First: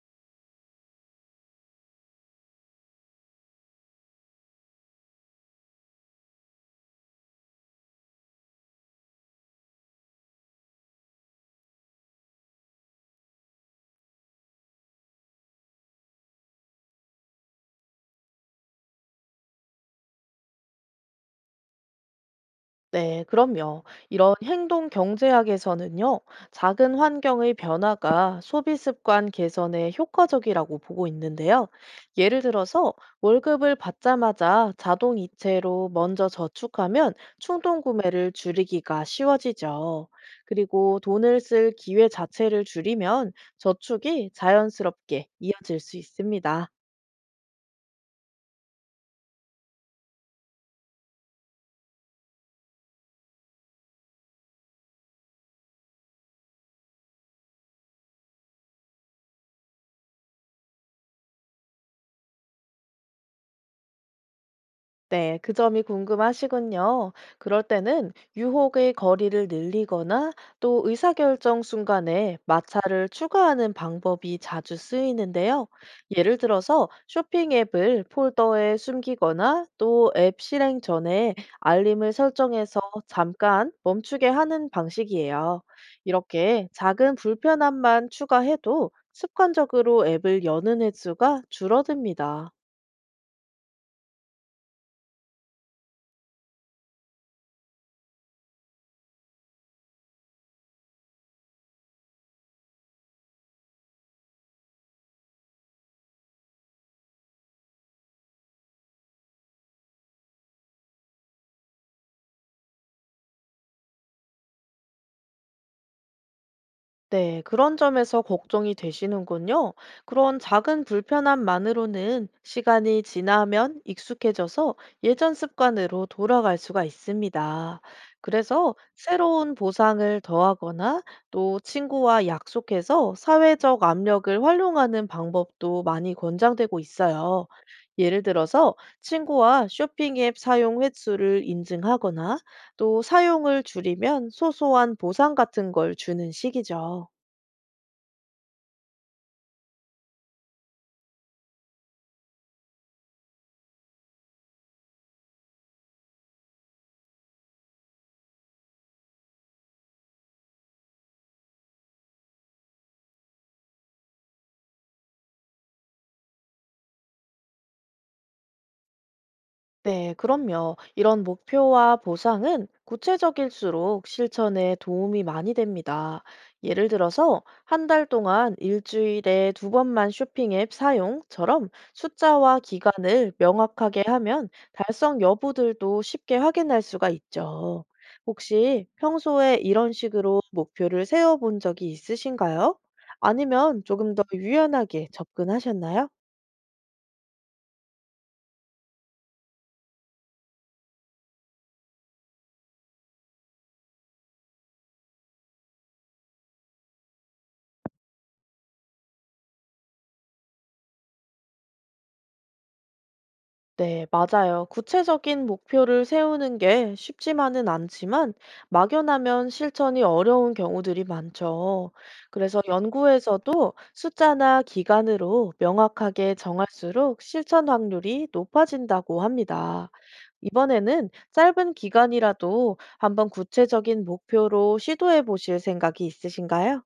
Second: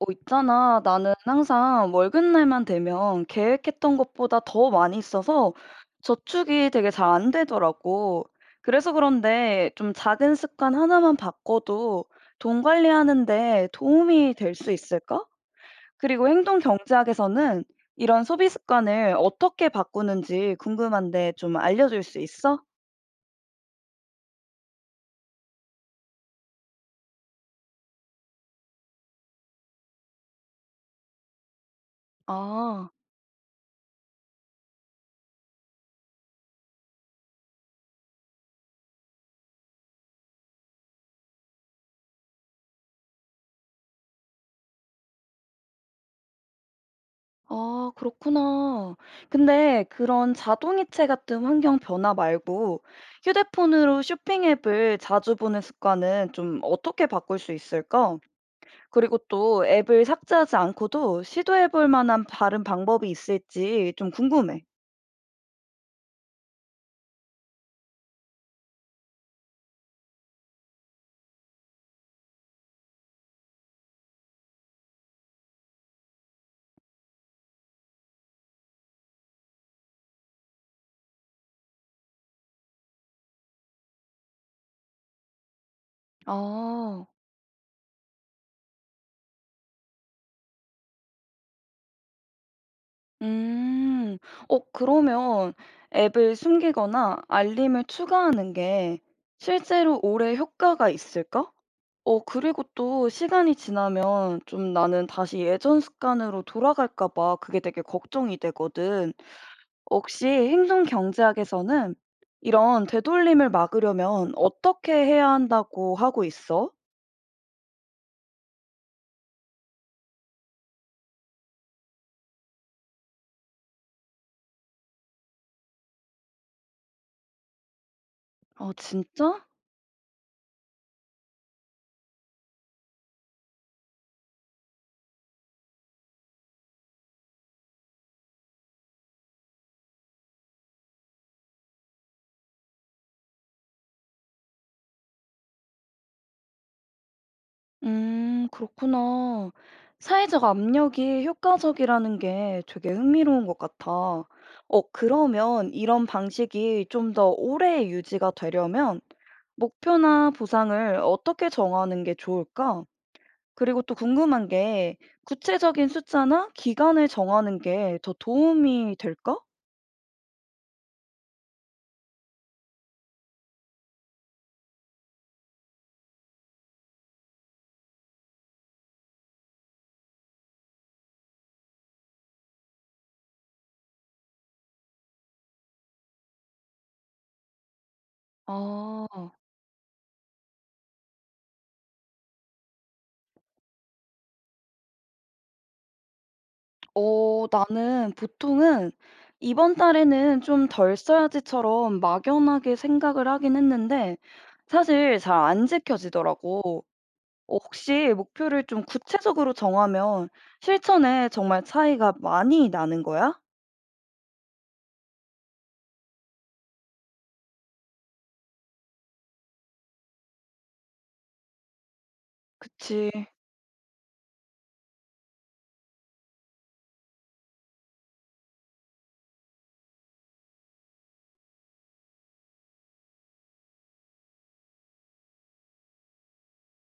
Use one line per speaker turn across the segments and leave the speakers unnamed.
있잖아. 나는 항상 월급날만 되면 계획했던 것보다 더 많이 있어서 저축이 되게 잘 안 되더라고. 그래서 그런데 좀 작은 습관 하나만 바꿔도 돈 관리하는데 도움이 될 수 있을까? 그리고 행동 경제학에서는 이런 소비 습관을 어떻게 바꾸는지 궁금한데 좀 알려줄 수 있어?
네, 그럼요. 이런 행동 경제학에서는요, 작은 환경의 변화가 소비 습관 개선에 효과적이라고 보고 있는데요. 예를
아.
들어서 월급을 받자마자 자동 이체로 먼저 저축하면 충동 구매를 줄이기가 쉬워지죠. 그리고 돈을 쓸 기회 자체를 줄이면 저축이 자연스럽게 이어질 수 있습니다.
아 그렇구나. 근데 그런 자동이체 같은 환경 변화 말고 휴대폰으로 쇼핑 앱을 자주 보는 습관은 좀 어떻게 바꿀 수 있을까? 그리고 또 앱을 삭제하지 않고도 시도해 볼 만한 다른 방법이 있을지 좀 궁금해.
네, 그 점이 궁금하시군요. 그럴 때는 유혹의 거리를 늘리거나 또 의사결정 순간에 마찰을 추가하는 방법이 자주 쓰이는데요. 예를 들어서 쇼핑 앱을 폴더에 숨기거나 또 앱 실행 전에 알림을 설정해서 잠깐 멈추게 하는 방식이에요. 이렇게
아.
작은 불편함만 추가해도 습관적으로 앱을 여는 횟수가 줄어듭니다.
음. 그러면 앱을 숨기거나 알림을 추가하는 게 실제로 오래 효과가 있을까? 그리고 또 시간이 지나면 좀 나는 다시 예전 습관으로 돌아갈까 봐 그게 되게 걱정이 되거든. 혹시 행동 경제학에서는 이런 되돌림을 막으려면 어떻게 해야 한다고 하고 있어?
네, 그런 점에서 걱정이 되시는군요. 그런 작은 불편함만으로는 시간이 지나면 익숙해져서 예전 습관으로 돌아갈 수가 있습니다.
아
그래서
진짜?
새로운 보상을 더하거나 또 친구와 약속해서 사회적 압력을 활용하는 방법도 많이 권장되고 있어요. 예를 들어서 친구와 쇼핑 앱 사용 횟수를 인증하거나 또 사용을 줄이면 소소한 보상 같은 걸 주는 식이죠.
그렇구나. 사회적 압력이 효과적이라는 게 되게 흥미로운 것 같아. 그러면 이런 방식이 좀 더 오래 유지가 되려면 목표나 보상을 어떻게 정하는 게 좋을까? 그리고 또 궁금한 게 구체적인 숫자나 기간을 정하는 게 더 도움이 될까?
네, 그럼요. 이런 목표와 보상은 구체적일수록 실천에 도움이 많이 됩니다. 예를 들어서 한 달 동안 일주일에 두 번만 쇼핑 앱 사용처럼 숫자와 기간을 명확하게 하면 달성 여부들도 쉽게 확인할 수가 있죠. 혹시
아,
평소에 이런 식으로 목표를 세워본 적이 있으신가요? 아니면 조금 더 유연하게 접근하셨나요?
나는 보통은 이번 달에는 좀 덜 써야지처럼 막연하게 생각을 하긴 했는데 사실 잘 안 지켜지더라고. 혹시 목표를 좀 구체적으로 정하면 실천에 정말 차이가 많이 나는 거야?
네, 맞아요. 구체적인 목표를 세우는 게 쉽지만은 않지만 막연하면 실천이 어려운 경우들이 많죠. 그래서
그치.
연구에서도 숫자나 기간으로 명확하게 정할수록 실천 확률이 높아진다고 합니다. 이번에는 짧은 기간이라도 한번 구체적인 목표로 시도해 보실 생각이 있으신가요?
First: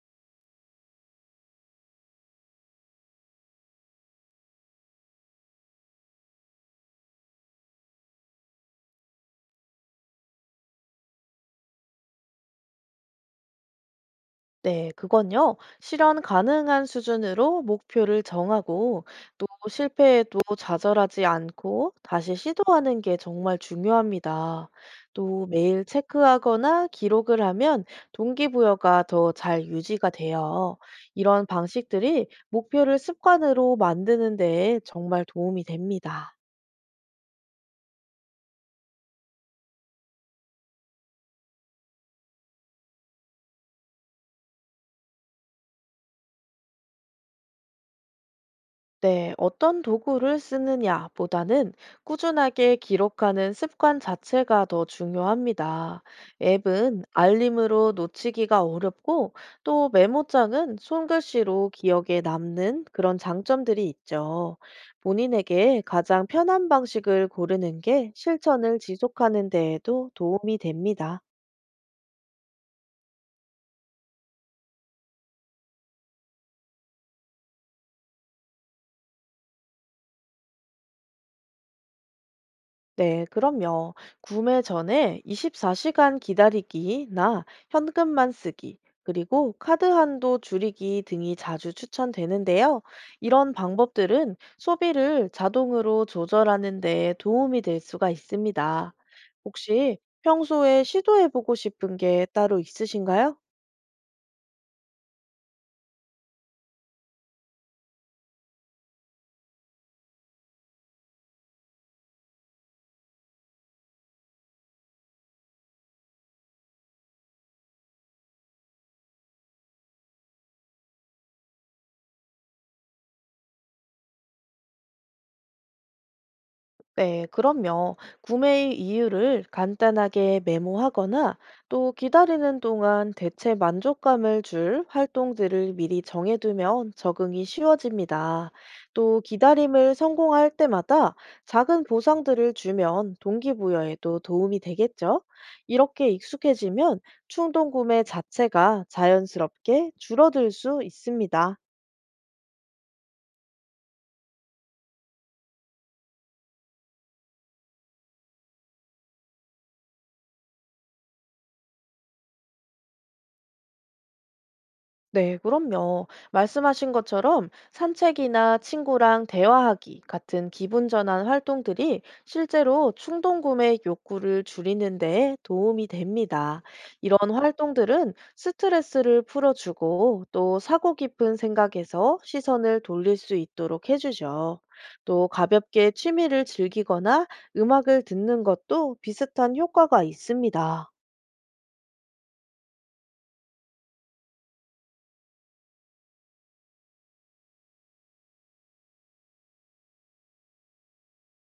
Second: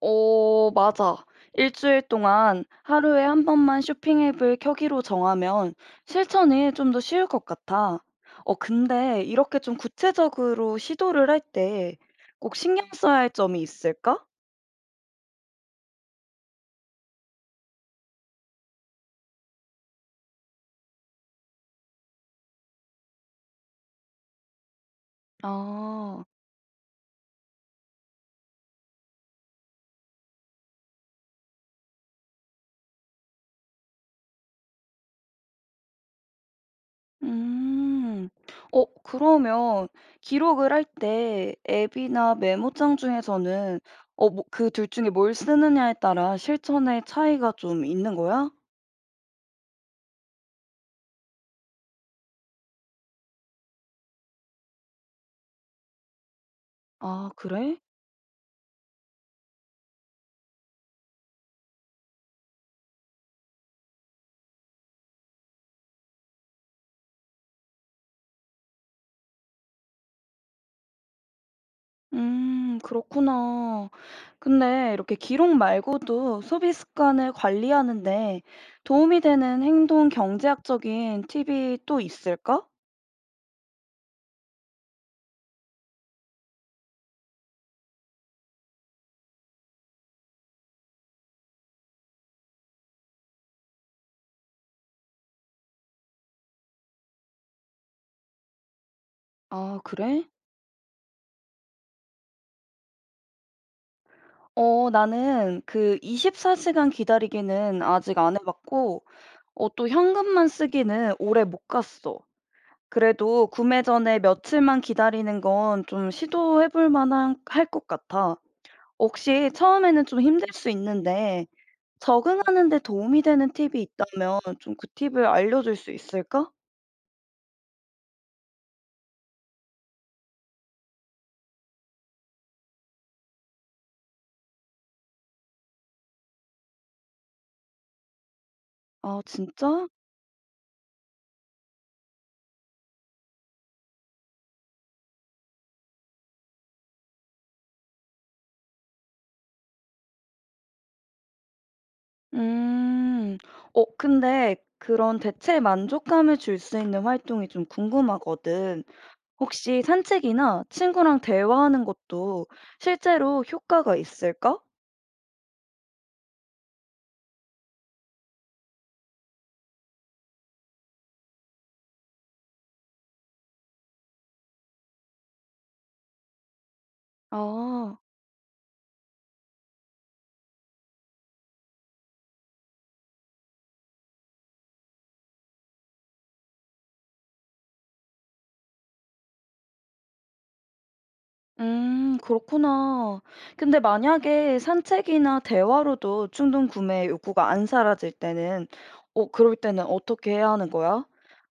맞아. 일주일 동안 하루에 한 번만 쇼핑 앱을 켜기로 정하면 실천이 좀 더 쉬울 것 같아. 근데 이렇게 좀 구체적으로 시도를 할 때 꼭 신경 써야 할 점이 있을까?
네, 그건요. 실현 가능한 수준으로 목표를 정하고 또 실패에도 좌절하지 않고 다시 시도하는 게 정말 중요합니다. 또 매일
아,
체크하거나 기록을 하면 동기부여가 더 잘 유지가 돼요. 이런 방식들이 목표를 습관으로 만드는 데 정말 도움이 됩니다.
음. 그러면 기록을 할 때 앱이나 메모장 중에서는 그 둘 중에 뭘 쓰느냐에 따라 실천의 차이가 좀 있는 거야?
네, 어떤 도구를 쓰느냐보다는 꾸준하게 기록하는 습관 자체가 더 중요합니다. 앱은
아, 그래?
알림으로 놓치기가 어렵고 또 메모장은 손글씨로 기억에 남는 그런 장점들이 있죠. 본인에게 가장 편한 방식을 고르는 게 실천을 지속하는 데에도 도움이 됩니다.
그렇구나. 근데 이렇게 기록 말고도 소비 습관을 관리하는데 도움이 되는 행동 경제학적인 팁이 또 있을까?
네, 그럼요. 구매 전에 24시간 기다리기나 현금만 쓰기, 그리고 카드 한도 줄이기 등이 자주 추천되는데요. 이런 방법들은 소비를 자동으로 조절하는 데 도움이 될 수가 있습니다.
아,
혹시
그래?
평소에 시도해보고 싶은 게 따로 있으신가요?
나는 그 24시간 기다리기는 아직 안 해봤고, 또 현금만 쓰기는 오래 못 갔어. 그래도 구매 전에 며칠만 기다리는 건 좀 시도해볼 만한 할 것 같아. 혹시 처음에는 좀 힘들 수 있는데, 적응하는 데 도움이 되는 팁이 있다면 좀 그 팁을 알려줄 수 있을까?
네, 그럼요. 구매 이유를 간단하게 메모하거나 또 기다리는 동안 대체 만족감을 줄 활동들을 미리 정해두면 적응이 쉬워집니다. 또
아 진짜?
기다림을 성공할 때마다 작은 보상들을 주면 동기부여에도 도움이 되겠죠. 이렇게 익숙해지면 충동 구매 자체가 자연스럽게 줄어들 수 있습니다.
음. 근데 그런 대체 만족감을 줄 수 있는 활동이 좀 궁금하거든. 혹시 산책이나 친구랑 대화하는 것도 실제로 효과가 있을까?
네, 그럼요. 말씀하신 것처럼 산책이나 친구랑 대화하기 같은 기분 전환 활동들이 실제로 충동 구매 욕구를 줄이는 데 도움이 됩니다. 이런
아.
활동들은 스트레스를 풀어주고 또 사고 깊은 생각에서 시선을 돌릴 수 있도록 해주죠. 또 가볍게 취미를 즐기거나 음악을 듣는 것도 비슷한 효과가 있습니다.
그렇구나. 근데 만약에 산책이나 대화로도 충동 구매 욕구가 안 사라질 때는, 그럴 때는 어떻게 해야 하는 거야?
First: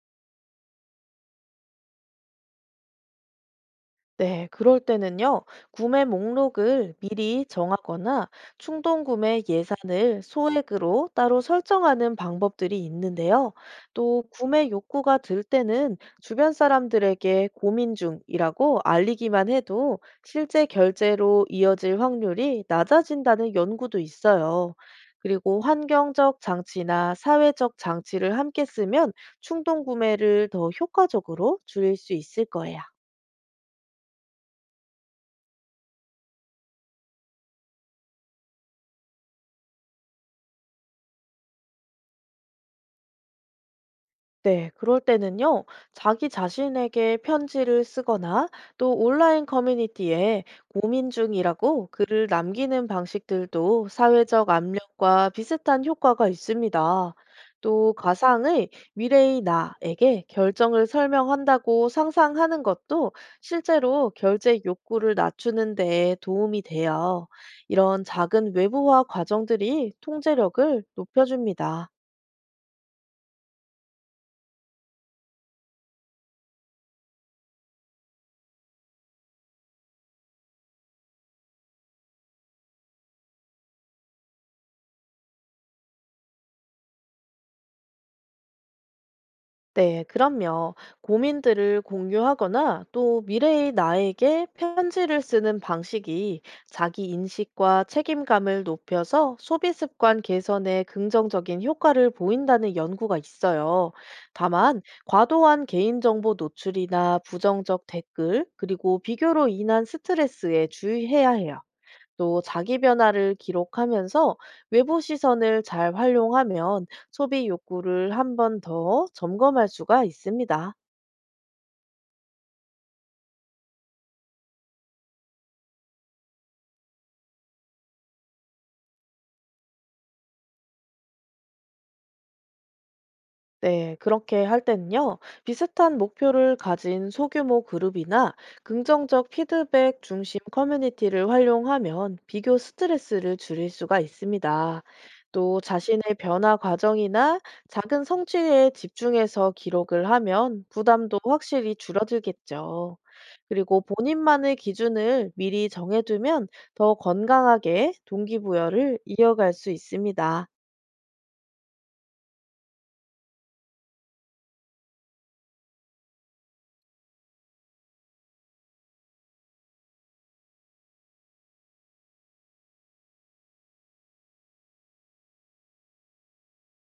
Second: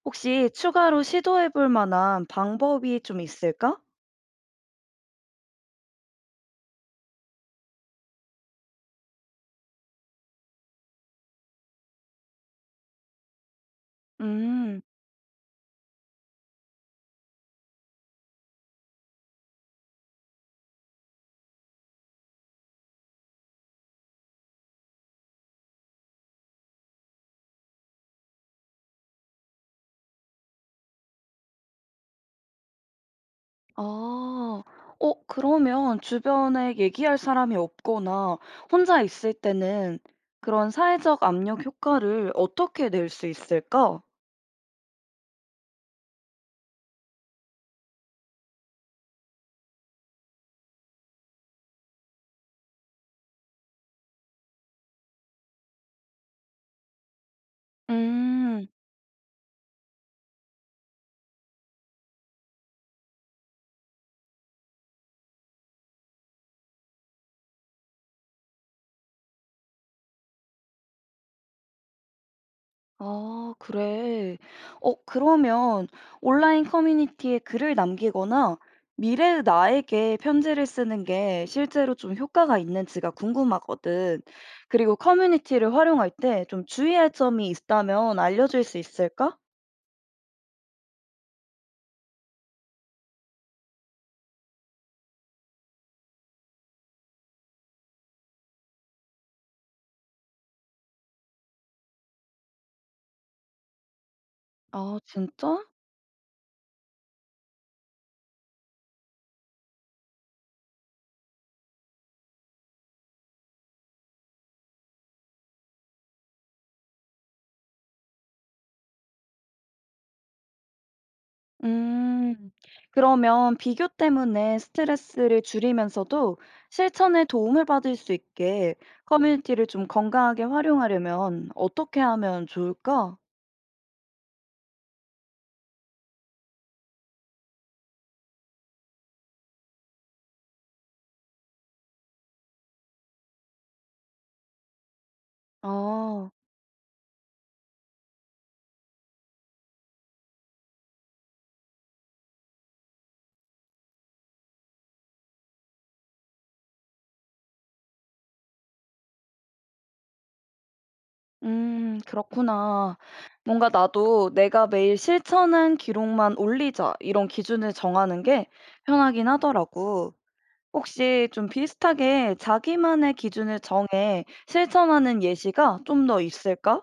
혹시 추가로 시도해 볼 만한 방법이 좀 있을까?
네, 그럴 때는요, 구매 목록을 미리 정하거나 충동 구매 예산을 소액으로 따로 설정하는 방법들이 있는데요. 또 구매
음,
욕구가 들 때는 주변 사람들에게 고민 중이라고 알리기만 해도 실제 결제로 이어질 확률이 낮아진다는 연구도 있어요. 그리고 환경적 장치나 사회적 장치를 함께 쓰면 충동 구매를 더 효과적으로 줄일 수 있을 거예요.
아, 그러면 주변에 얘기할 사람이 없거나 혼자 있을 때는 그런 사회적 압력 효과를 어떻게 낼 수 있을까?
네, 그럴 때는요, 자기 자신에게 편지를 쓰거나 또 온라인 커뮤니티에 고민 중이라고 글을 남기는 방식들도 사회적 압력과 비슷한 효과가 있습니다. 또
음.
가상의 미래의 나에게 결정을 설명한다고 상상하는 것도 실제로 결제 욕구를 낮추는 데 도움이 돼요. 이런 작은 외부화 과정들이 통제력을 높여줍니다.
아, 그래. 그러면 온라인 커뮤니티에 글을 남기거나 미래의 나에게 편지를 쓰는 게 실제로 좀 효과가 있는지가 궁금하거든. 그리고 커뮤니티를 활용할 때 좀 주의할 점이 있다면 알려줄 수 있을까?
네, 그럼요. 고민들을 공유하거나 또 미래의 나에게 편지를 쓰는 방식이 자기 인식과 책임감을 높여서 소비 습관 개선에 긍정적인 효과를 보인다는 연구가 있어요. 다만,
아, 진짜?
과도한 개인정보 노출이나 부정적 댓글, 그리고 비교로 인한 스트레스에 주의해야 해요. 또 자기 변화를 기록하면서 외부 시선을 잘 활용하면 소비 욕구를 한번 더 점검할 수가 있습니다.
음, 그러면 비교 때문에 스트레스를 줄이면서도 실천에 도움을 받을 수 있게 커뮤니티를 좀 건강하게 활용하려면 어떻게 하면 좋을까?
네, 그렇게 할 때는요, 비슷한 목표를 가진 소규모 그룹이나 긍정적 피드백 중심 커뮤니티를 활용하면 비교 스트레스를 줄일 수가 있습니다. 또 자신의
아.
변화 과정이나 작은 성취에 집중해서 기록을 하면 부담도 확실히 줄어들겠죠. 그리고 본인만의 기준을 미리 정해두면 더 건강하게 동기부여를 이어갈 수 있습니다.
그렇구나. 뭔가 나도 '내가 매일 실천한 기록만 올리자.' 이런 기준을 정하는 게 편하긴 하더라고. 혹시 좀 비슷하게 자기만의 기준을 정해 실천하는 예시가 좀 더 있을까?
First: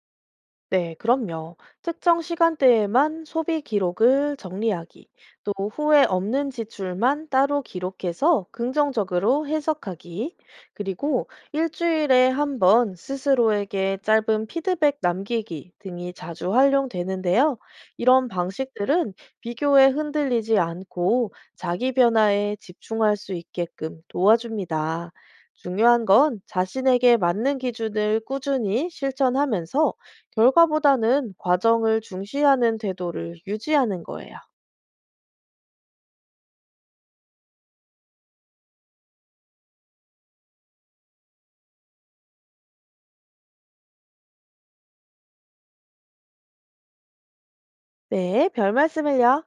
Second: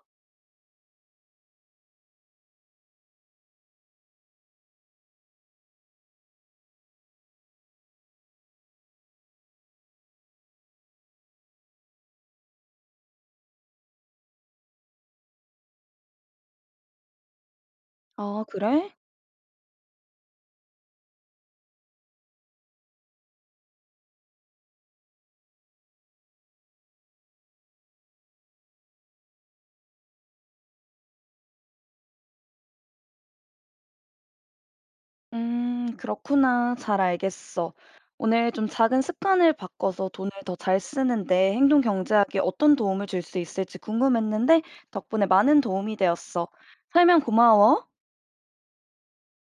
네, 그럼요. 특정 시간대에만 소비 기록을 정리하기, 또 후회 없는 지출만 따로 기록해서 긍정적으로 해석하기, 그리고 일주일에 한번 스스로에게 짧은 피드백 남기기 등이 자주 활용되는데요. 이런
아 그래?
방식들은 비교에 흔들리지 않고 자기 변화에 집중할 수 있게끔 도와줍니다. 중요한 건 자신에게 맞는 기준을 꾸준히 실천하면서 결과보다는 과정을 중시하는 태도를 유지하는 거예요.
그렇구나. 잘 알겠어. 오늘 좀 작은 습관을 바꿔서 돈을 더 잘 쓰는데 행동 경제학이 어떤 도움을 줄 수 있을지 궁금했는데 덕분에 많은 도움이 되었어. 설명 고마워.
네, 별 말씀을요.